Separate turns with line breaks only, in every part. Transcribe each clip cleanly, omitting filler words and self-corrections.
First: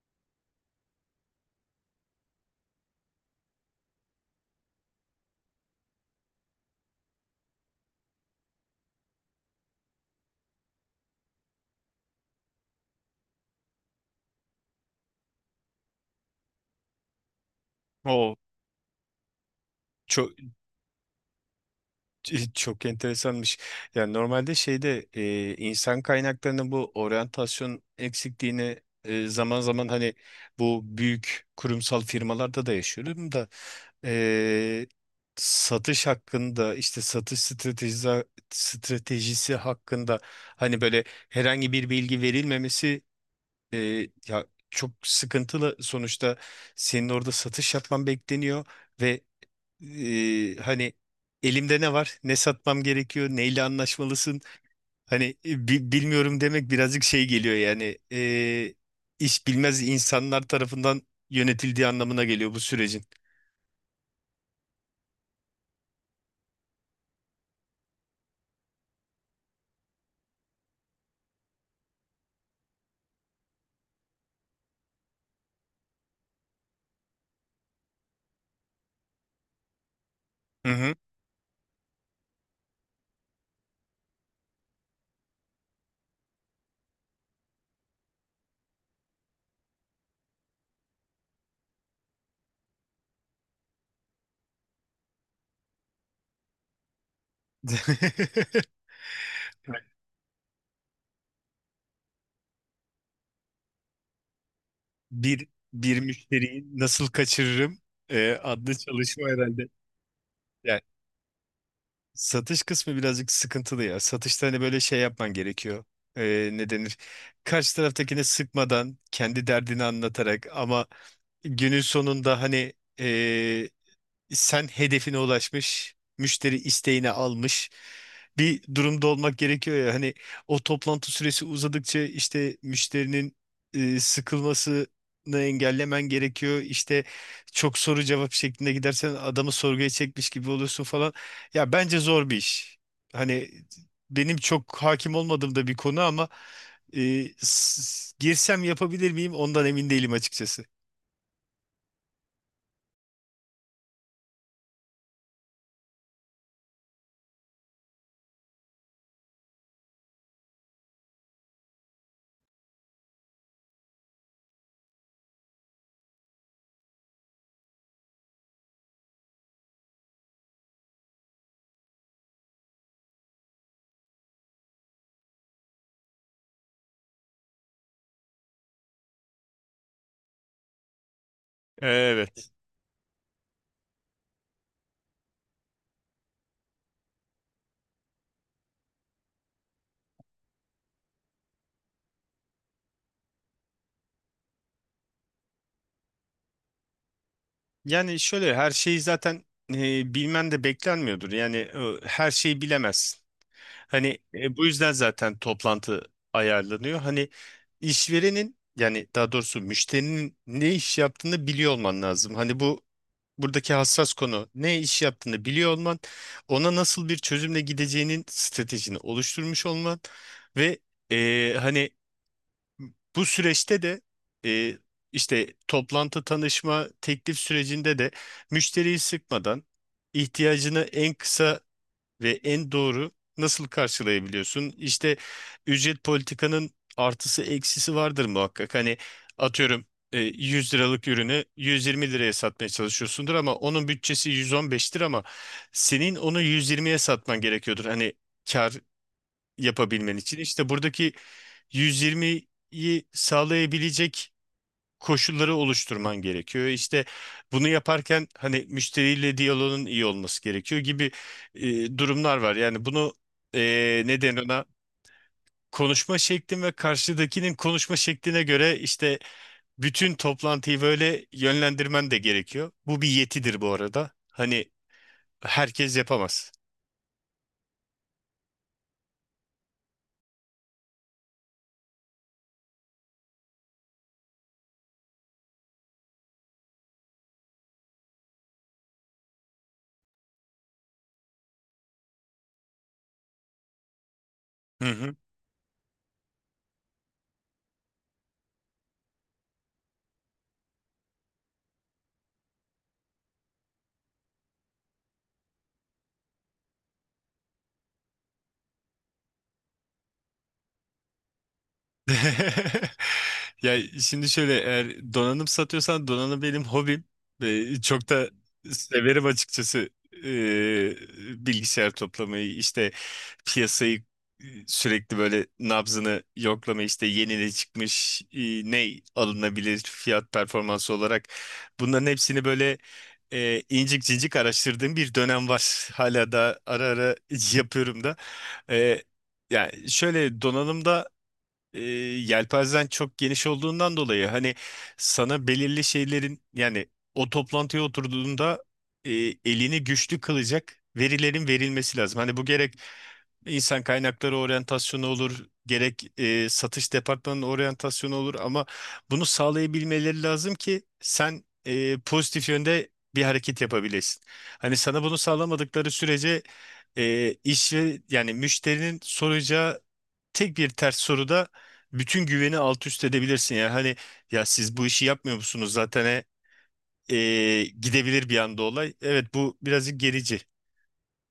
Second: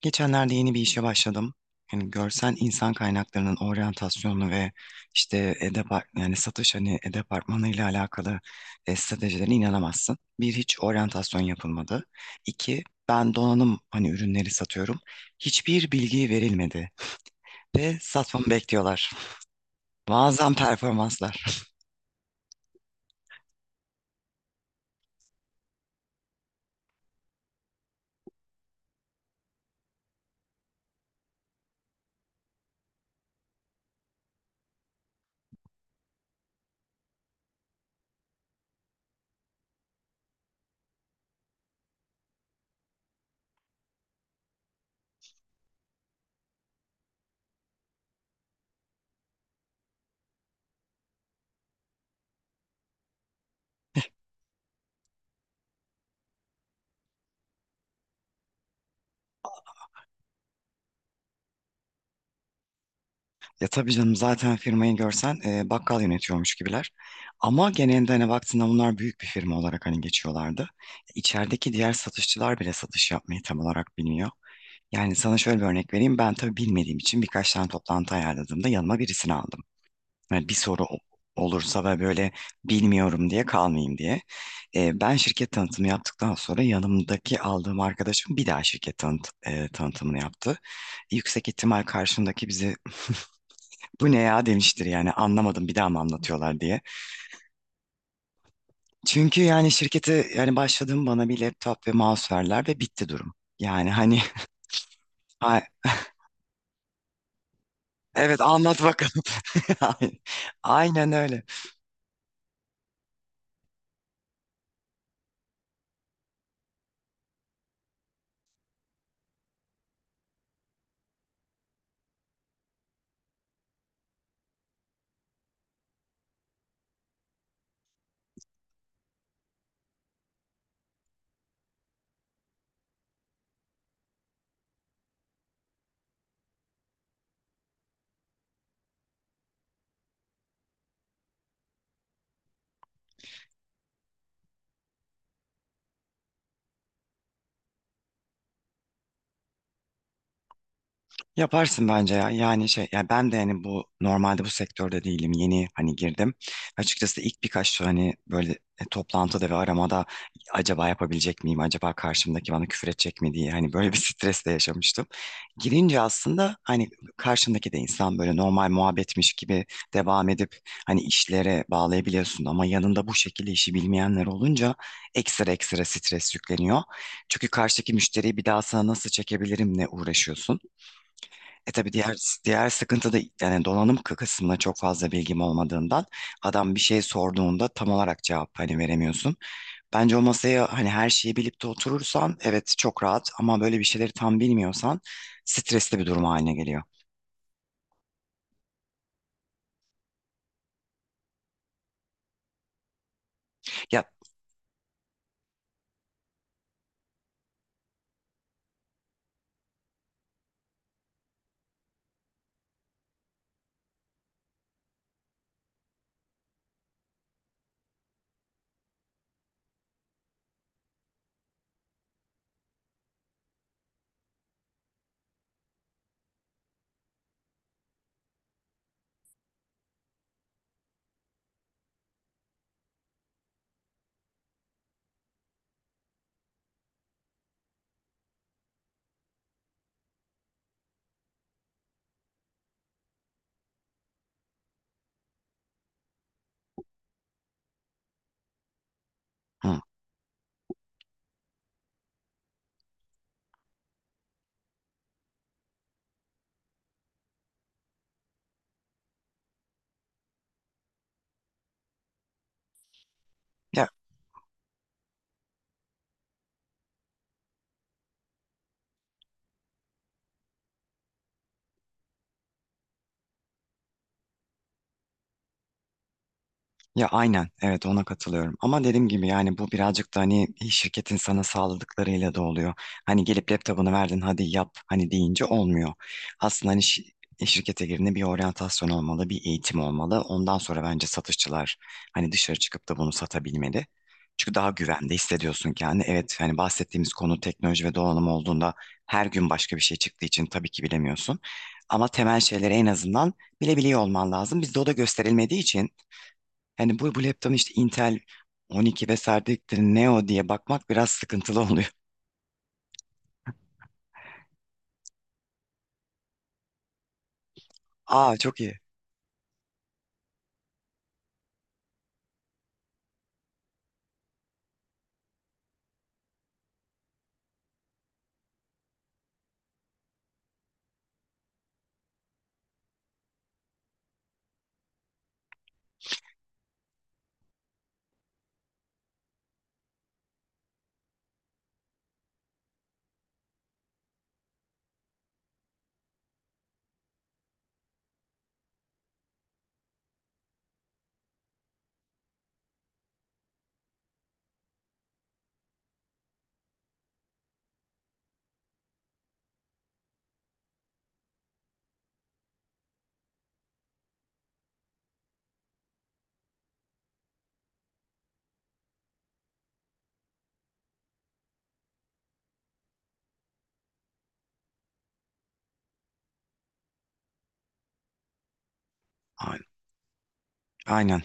Geçenlerde yeni bir işe başladım. Yani görsel insan kaynaklarının oryantasyonu ve işte edepar yani satış hani e-departmanı ile alakalı stratejilerine inanamazsın. Bir hiç oryantasyon yapılmadı. İki ben donanım hani ürünleri satıyorum. Hiçbir bilgi verilmedi ve
O
satmamı bekliyorlar.
çok
Muazzam performanslar.
çok enteresanmış. Yani normalde şeyde insan kaynaklarının bu oryantasyon eksikliğini zaman zaman hani bu büyük kurumsal firmalarda da yaşıyorum da e, satış hakkında işte satış stratejisi hakkında hani böyle herhangi bir bilgi verilmemesi. E, Ya çok sıkıntılı sonuçta senin orada satış yapman bekleniyor ve hani elimde ne var, ne satmam gerekiyor, neyle anlaşmalısın. Hani bilmiyorum demek birazcık şey geliyor yani iş bilmez insanlar tarafından yönetildiği anlamına geliyor bu sürecin.
Ya tabii canım zaten firmayı görsen bakkal yönetiyormuş gibiler. Ama genelde hani baktığında bunlar büyük bir firma olarak hani geçiyorlardı. İçerideki diğer satışçılar bile satış yapmayı tam olarak bilmiyor. Yani sana şöyle bir örnek vereyim. Ben tabii bilmediğim için birkaç tane toplantı ayarladığımda yanıma birisini aldım. Yani bir
Hı
soru
hı.
olursa ve böyle bilmiyorum diye kalmayayım diye. Ben şirket tanıtımı yaptıktan sonra yanımdaki aldığım arkadaşım bir daha şirket tanıtımını yaptı. Yüksek ihtimal karşımdaki bizi bu ne ya demiştir yani anlamadım bir daha mı anlatıyorlar diye. Çünkü yani şirkete yani başladığım bana bir laptop ve mouse verdiler ve bitti durum. Yani hani
Bir
a-
bir müşteriyi nasıl kaçırırım
evet
adlı
anlat bakalım.
çalışma herhalde. Yani
Aynen öyle.
satış kısmı birazcık sıkıntılı ya. Satışta hani böyle şey yapman gerekiyor. Ne denir? Karşı taraftakine sıkmadan kendi derdini anlatarak ama günün sonunda hani sen hedefine ulaşmış, müşteri isteğini almış bir durumda olmak gerekiyor ya. Hani o toplantı süresi uzadıkça işte müşterinin sıkılmasını engellemen gerekiyor. İşte çok soru cevap şeklinde gidersen adamı sorguya çekmiş gibi oluyorsun falan. Ya bence zor bir iş. Hani benim çok hakim olmadığım da bir konu ama girsem yapabilir miyim ondan emin değilim açıkçası.
Yaparsın bence ya. Yani şey ya ben de yani bu normalde bu sektörde değilim. Yeni hani girdim. Açıkçası ilk birkaç hani böyle toplantıda ve aramada acaba yapabilecek miyim? Acaba karşımdaki bana küfür edecek mi diye hani böyle bir stres de yaşamıştım. Girince aslında hani karşımdaki de insan böyle normal muhabbetmiş gibi devam edip hani işlere bağlayabiliyorsun ama yanında bu şekilde işi bilmeyenler olunca ekstra ekstra stres yükleniyor. Çünkü karşıdaki müşteriyi bir daha sana nasıl çekebilirim ne uğraşıyorsun. E tabii diğer
Evet.
diğer sıkıntı da yani donanım kısmına çok fazla bilgim olmadığından adam bir şey sorduğunda tam olarak cevap hani veremiyorsun. Bence o masaya hani her şeyi bilip de oturursan evet çok rahat ama böyle bir şeyleri tam bilmiyorsan stresli bir durum haline geliyor.
Yani şöyle her şeyi zaten bilmen de beklenmiyordur. Yani her şeyi bilemezsin.
Ya,
Hani bu yüzden zaten toplantı ayarlanıyor. Hani işverenin yani daha doğrusu müşterinin ne iş yaptığını biliyor olman lazım. Hani buradaki hassas konu ne iş yaptığını biliyor olman, ona nasıl bir çözümle gideceğinin stratejini oluşturmuş olman ve hani bu süreçte de e, işte toplantı tanışma teklif sürecinde de müşteriyi sıkmadan ihtiyacını en kısa ve en doğru nasıl karşılayabiliyorsun? İşte ücret politikanın artısı eksisi vardır muhakkak. Hani atıyorum 100 liralık ürünü 120 liraya satmaya çalışıyorsundur ama onun bütçesi 115'tir ama senin onu 120'ye satman gerekiyordur. Hani kar
hı.
yapabilmen için işte buradaki 120'yi sağlayabilecek koşulları oluşturman gerekiyor. İşte bunu yaparken hani müşteriyle diyaloğun iyi olması gerekiyor gibi durumlar var. Yani bunu
Ya
neden ona konuşma şeklin ve karşıdakinin konuşma şekline göre işte bütün toplantıyı böyle yönlendirmen de gerekiyor. Bu bir yetidir bu arada. Hani herkes yapamaz.
Ya aynen evet ona katılıyorum ama dediğim gibi yani bu birazcık da hani şirketin sana sağladıklarıyla da oluyor. Hani gelip laptopunu verdin hadi yap hani deyince olmuyor. Aslında hani şirkete girdiğinde bir oryantasyon olmalı bir eğitim olmalı. Ondan sonra bence satışçılar hani dışarı çıkıp da bunu satabilmeli. Çünkü daha
Hı hı.
güvende hissediyorsun kendini. Evet hani bahsettiğimiz konu teknoloji ve donanım olduğunda her gün başka bir şey çıktığı için tabii ki bilemiyorsun. Ama temel şeyleri en azından bilebiliyor olman lazım. Bizde o da gösterilmediği için hani bu laptopun işte Intel 12 vesaire dedikleri Neo diye bakmak biraz sıkıntılı oluyor.
Ya şimdi şöyle eğer donanım satıyorsan donanım benim hobim ve çok da
Aa, çok iyi.
severim açıkçası. Ee, Bilgisayar toplamayı işte piyasayı sürekli böyle nabzını yoklamayı işte yeni ne çıkmış ne alınabilir fiyat performansı olarak bunların hepsini böyle incik cincik araştırdığım bir dönem var hala da ara ara yapıyorum da. Ee, Yani şöyle donanımda yelpazen çok geniş olduğundan dolayı hani sana belirli şeylerin yani o toplantıya oturduğunda e, elini güçlü kılacak verilerin verilmesi lazım. Hani bu gerek insan kaynakları oryantasyonu olur, gerek satış departmanının oryantasyonu olur ama bunu sağlayabilmeleri lazım ki sen pozitif yönde bir hareket yapabilesin. Hani sana bunu sağlamadıkları sürece iş ve yani müşterinin soracağı tek bir ters soruda bütün güveni alt üst edebilirsin. Yani hani ya siz bu işi yapmıyor musunuz zaten gidebilir bir anda olay. Evet, bu
A-
birazcık gerici.
Aynen.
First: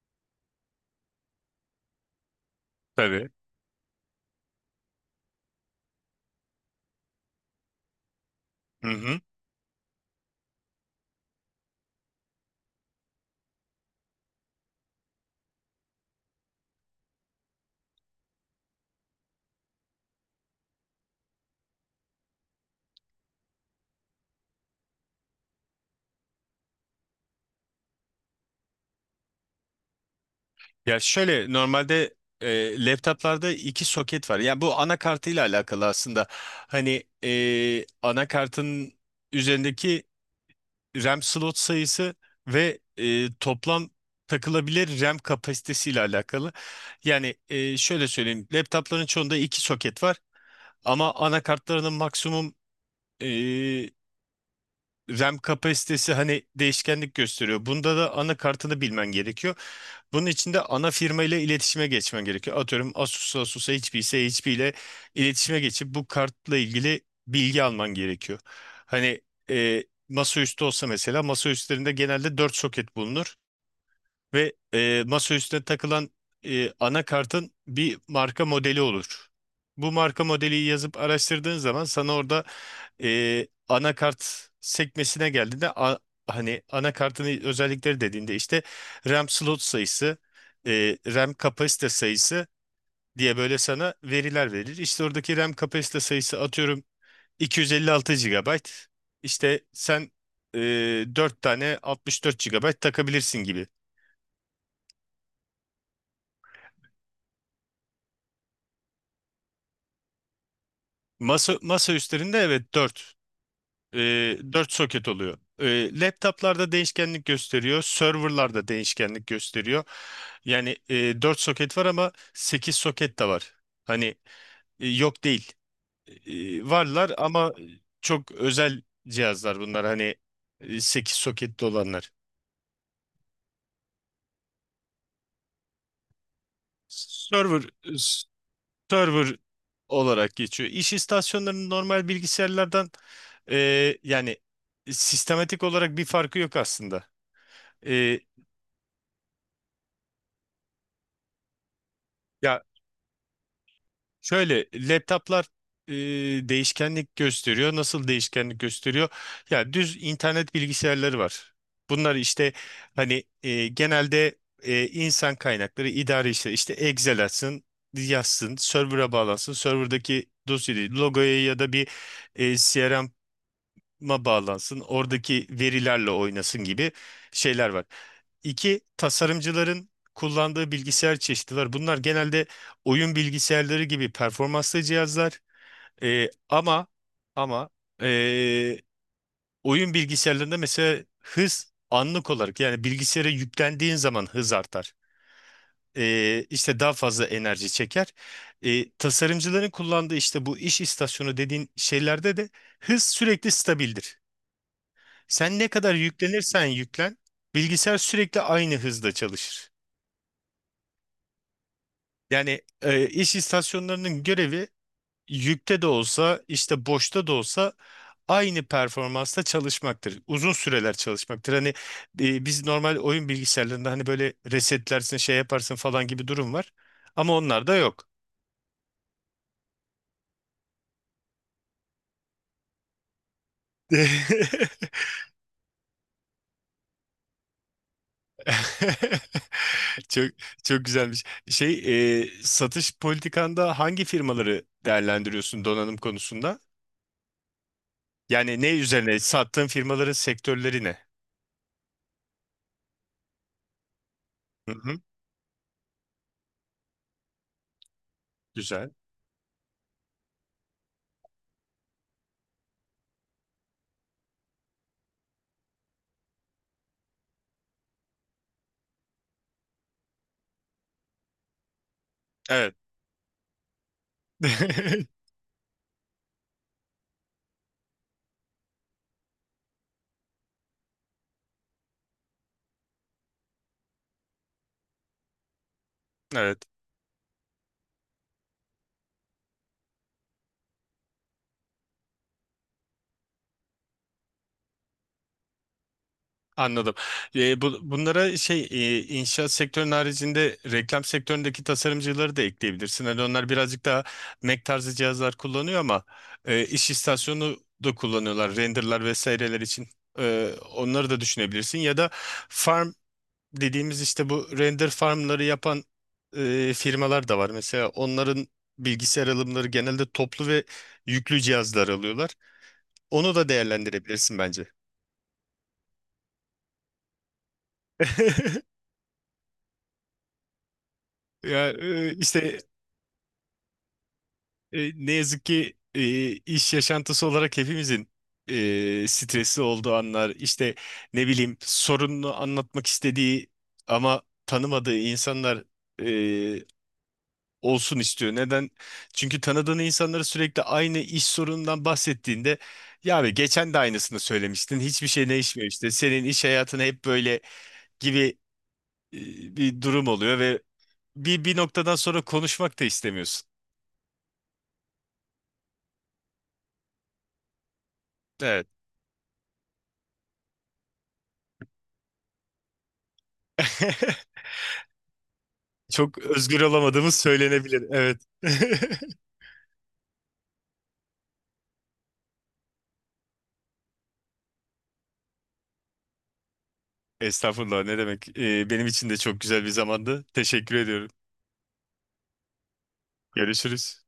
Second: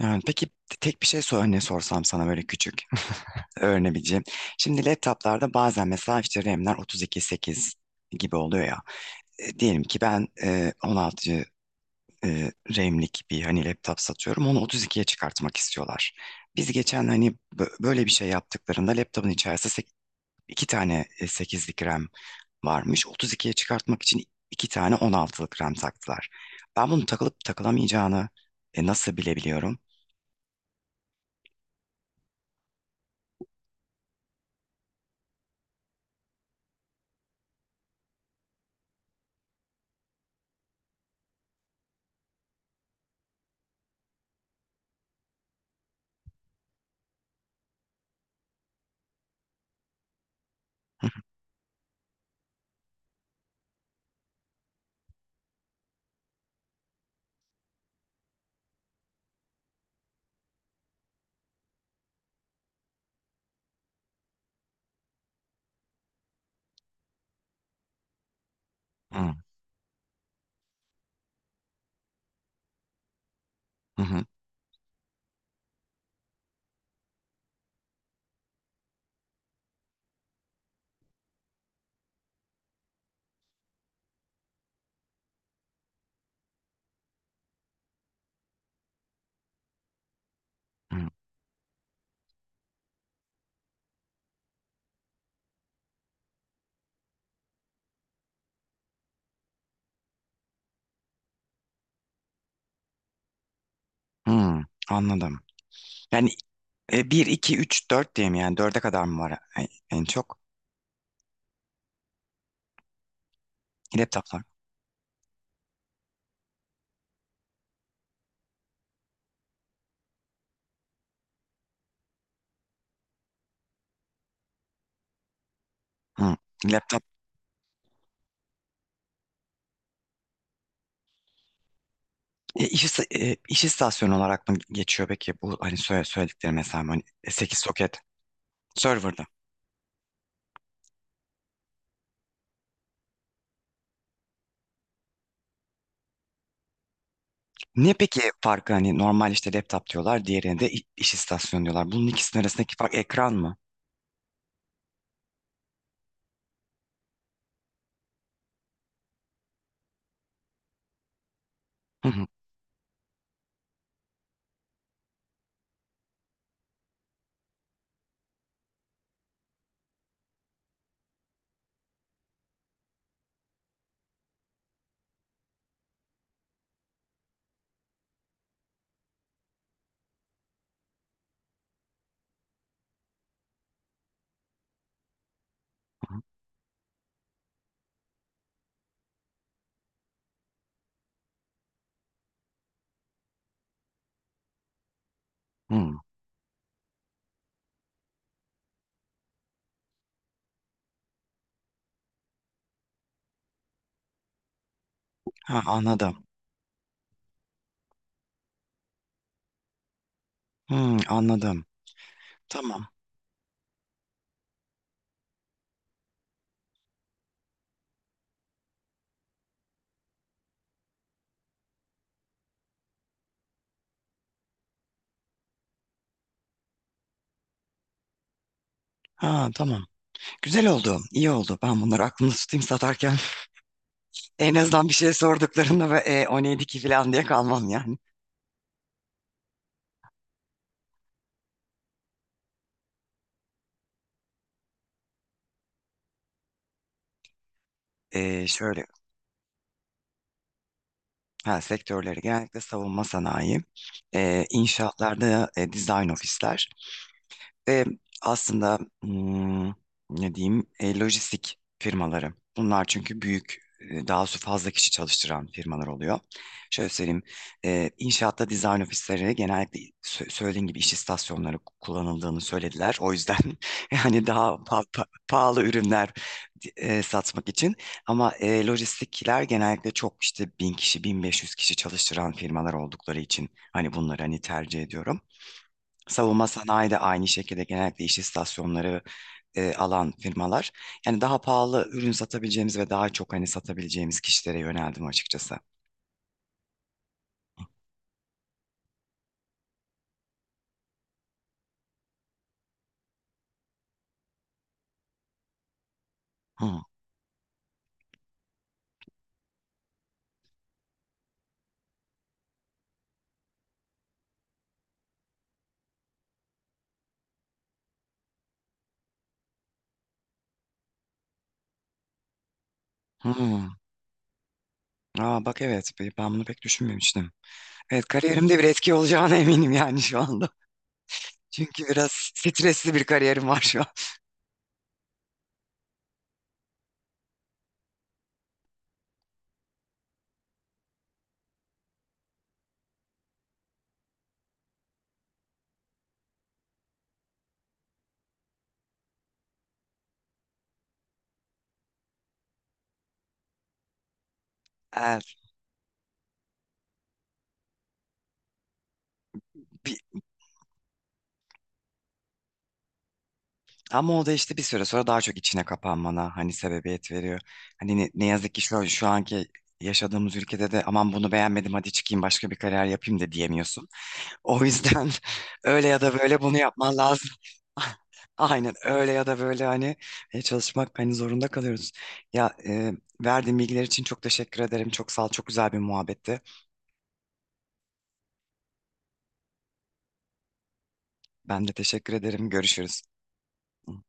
Yani peki tek bir şey sor, örneği sorsam sana böyle küçük
Tabii.
öğrenebileceğim. Şimdi laptoplarda bazen mesela işte RAM'ler 32.8 gibi oluyor ya.
Hı hı.
Diyelim ki ben 16 e, RAM'lik bir hani laptop satıyorum. Onu 32'ye çıkartmak istiyorlar. Biz geçen hani böyle bir şey yaptıklarında laptopun içerisinde iki tane 8'lik RAM varmış. 32'ye çıkartmak için iki tane 16'lık rem taktılar. Ben bunun takılıp takılamayacağını nasıl bilebiliyorum?
Ya şöyle normalde laptoplarda iki soket var. Yani bu anakartıyla alakalı aslında. Hani anakartın üzerindeki RAM slot sayısı ve toplam takılabilir RAM kapasitesiyle alakalı. Yani şöyle söyleyeyim. Laptopların çoğunda iki soket var.
Hı,
Ama anakartlarının maksimum e, RAM kapasitesi hani değişkenlik gösteriyor. Bunda da anakartını bilmen gerekiyor. Bunun için de ana firma ile iletişime geçmen gerekiyor. Atıyorum Asus, Asus'a HP ise HP ile iletişime geçip bu kartla ilgili bilgi alman gerekiyor. Hani
hı,
e, masaüstü olsa mesela masaüstlerinde genelde 4 soket bulunur
hı,
ve masaüstüne takılan anakartın bir marka modeli olur. Bu marka modeli yazıp araştırdığın zaman sana orada anakart sekmesine geldiğinde hani anakartın özellikleri dediğinde işte RAM slot sayısı,
hı,
RAM kapasite sayısı diye böyle sana veriler verir. İşte oradaki RAM kapasite sayısı atıyorum 256 GB. İşte sen e, 4 tane 64 GB takabilirsin gibi.
hı. Anladım. Yani 1, 2, 3, 4 diye mi yani? Dörde kadar mı var en çok?
Masa üstlerinde evet 4. E,
Laptoplar.
Dört soket oluyor. Laptoplarda değişkenlik gösteriyor. Serverlarda değişkenlik gösteriyor. Yani 4 soket var ama 8 soket de var. Hani yok değil.
Hı. Laptop.
Varlar ama çok özel cihazlar bunlar. Hani 8 soketli olanlar.
İş istasyonu olarak mı geçiyor peki? Bu hani söyledikleri mesela hani 8
Server
soket serverda.
server olarak geçiyor. İş istasyonlarının normal bilgisayarlardan e, yani sistematik olarak bir farkı yok aslında.
Ne peki
E,
farkı hani normal işte laptop diyorlar diğerine de iş istasyonu diyorlar. Bunun ikisinin
ya
arasındaki fark ekran mı?
Şöyle laptoplar e, değişkenlik gösteriyor. Nasıl değişkenlik gösteriyor? Ya düz internet bilgisayarları var.
Hı
Bunlar
hı
işte hani genelde insan kaynakları idare işleri işte Excel açsın, yazsın, server'a bağlansın. Server'daki dosyayı, logoya ya da bir CRM ma bağlansın, oradaki verilerle oynasın gibi şeyler var. İki, tasarımcıların kullandığı bilgisayar çeşidi var. Bunlar genelde oyun bilgisayarları gibi performanslı cihazlar.
hı.
Ee, ama ama ee, oyun bilgisayarlarında mesela hız anlık olarak yani bilgisayara yüklendiğin zaman hız artar.
Hı.
İşte daha fazla enerji çeker. Tasarımcıların kullandığı işte bu iş istasyonu dediğin şeylerde de hız sürekli stabildir. Sen
Ha,
ne kadar
anladım.
yüklenirsen yüklen, bilgisayar sürekli aynı hızda çalışır.
Hı, anladım.
Yani
Tamam.
iş istasyonlarının görevi yükte de olsa, işte boşta da olsa aynı performansta çalışmaktır. Uzun süreler çalışmaktır. Hani biz normal oyun bilgisayarlarında hani böyle resetlersin, şey yaparsın falan gibi durum var. Ama onlar da yok.
Ha, tamam. Güzel oldu. İyi oldu. Ben bunları aklımda tutayım satarken. En azından bir şey sorduklarında ve o neydi ki falan diye kalmam yani.
Çok çok güzelmiş. Satış politikanda hangi firmaları değerlendiriyorsun donanım konusunda? Yani ne
Şöyle
üzerine? Sattığın firmaların sektörleri ne?
ha, sektörleri genellikle savunma sanayi,
Hı hı,
inşaatlarda design ofisler, E, aslında
güzel.
ne diyeyim lojistik firmaları. Bunlar çünkü büyük daha su fazla kişi çalıştıran firmalar oluyor. Şöyle söyleyeyim inşaatta dizayn ofisleri genellikle söylediğin gibi iş istasyonları kullanıldığını
Evet.
söylediler. O yüzden yani daha pahalı ürünler satmak için. Ama lojistikler genellikle çok işte bin kişi 1500 kişi çalıştıran firmalar oldukları için hani bunları hani tercih ediyorum. Savunma
Evet.
sanayi de aynı şekilde genellikle iş istasyonları alan firmalar. Yani daha pahalı ürün satabileceğimiz ve daha çok hani satabileceğimiz kişilere yöneldim açıkçası.
Anladım. Bunlara inşaat sektörünün haricinde reklam sektöründeki tasarımcıları da ekleyebilirsin. Hani onlar birazcık daha Mac tarzı cihazlar kullanıyor ama
Hı.
iş istasyonu da kullanıyorlar. Renderlar vesaireler için. Onları da düşünebilirsin. Ya da farm dediğimiz işte bu render farmları yapan firmalar da var. Mesela onların bilgisayar alımları genelde toplu ve yüklü cihazlar alıyorlar.
Hı.
Onu da değerlendirebilirsin bence.
Aa, bak evet ben bunu pek düşünmemiştim. Evet, kariyerimde bir etki olacağına eminim yani şu anda.
Ya
Çünkü biraz
işte
stresli bir kariyerim var şu an.
ne yazık ki iş yaşantısı olarak hepimizin stresli olduğu anlar, işte ne bileyim sorununu anlatmak istediği ama tanımadığı insanlar e, olsun istiyor. Neden? Çünkü tanıdığın insanlara sürekli aynı iş sorunundan bahsettiğinde ya abi geçen de aynısını söylemiştin. Hiçbir şey
Evet,
değişmiyor işte. Senin iş hayatın hep böyle gibi e, bir durum
bir-
oluyor ve bir noktadan sonra konuşmak da istemiyorsun.
ama o da işte bir süre sonra daha çok içine kapanmana hani sebebiyet veriyor. Hani ne yazık ki
Evet.
şu anki yaşadığımız ülkede de aman bunu beğenmedim hadi çıkayım başka bir kariyer yapayım da diyemiyorsun. O yüzden öyle ya
Çok
da böyle bunu
özgür
yapman
olamadığımız
lazım.
söylenebilir. Evet.
Aynen, öyle ya da böyle hani çalışmak hani zorunda kalıyoruz. Ya verdiğin bilgiler için çok teşekkür ederim. Çok sağ ol. Çok güzel bir muhabbetti.
Estağfurullah ne demek. Benim için de çok güzel bir zamandı. Teşekkür ediyorum.
Ben de teşekkür ederim. Görüşürüz.
Görüşürüz.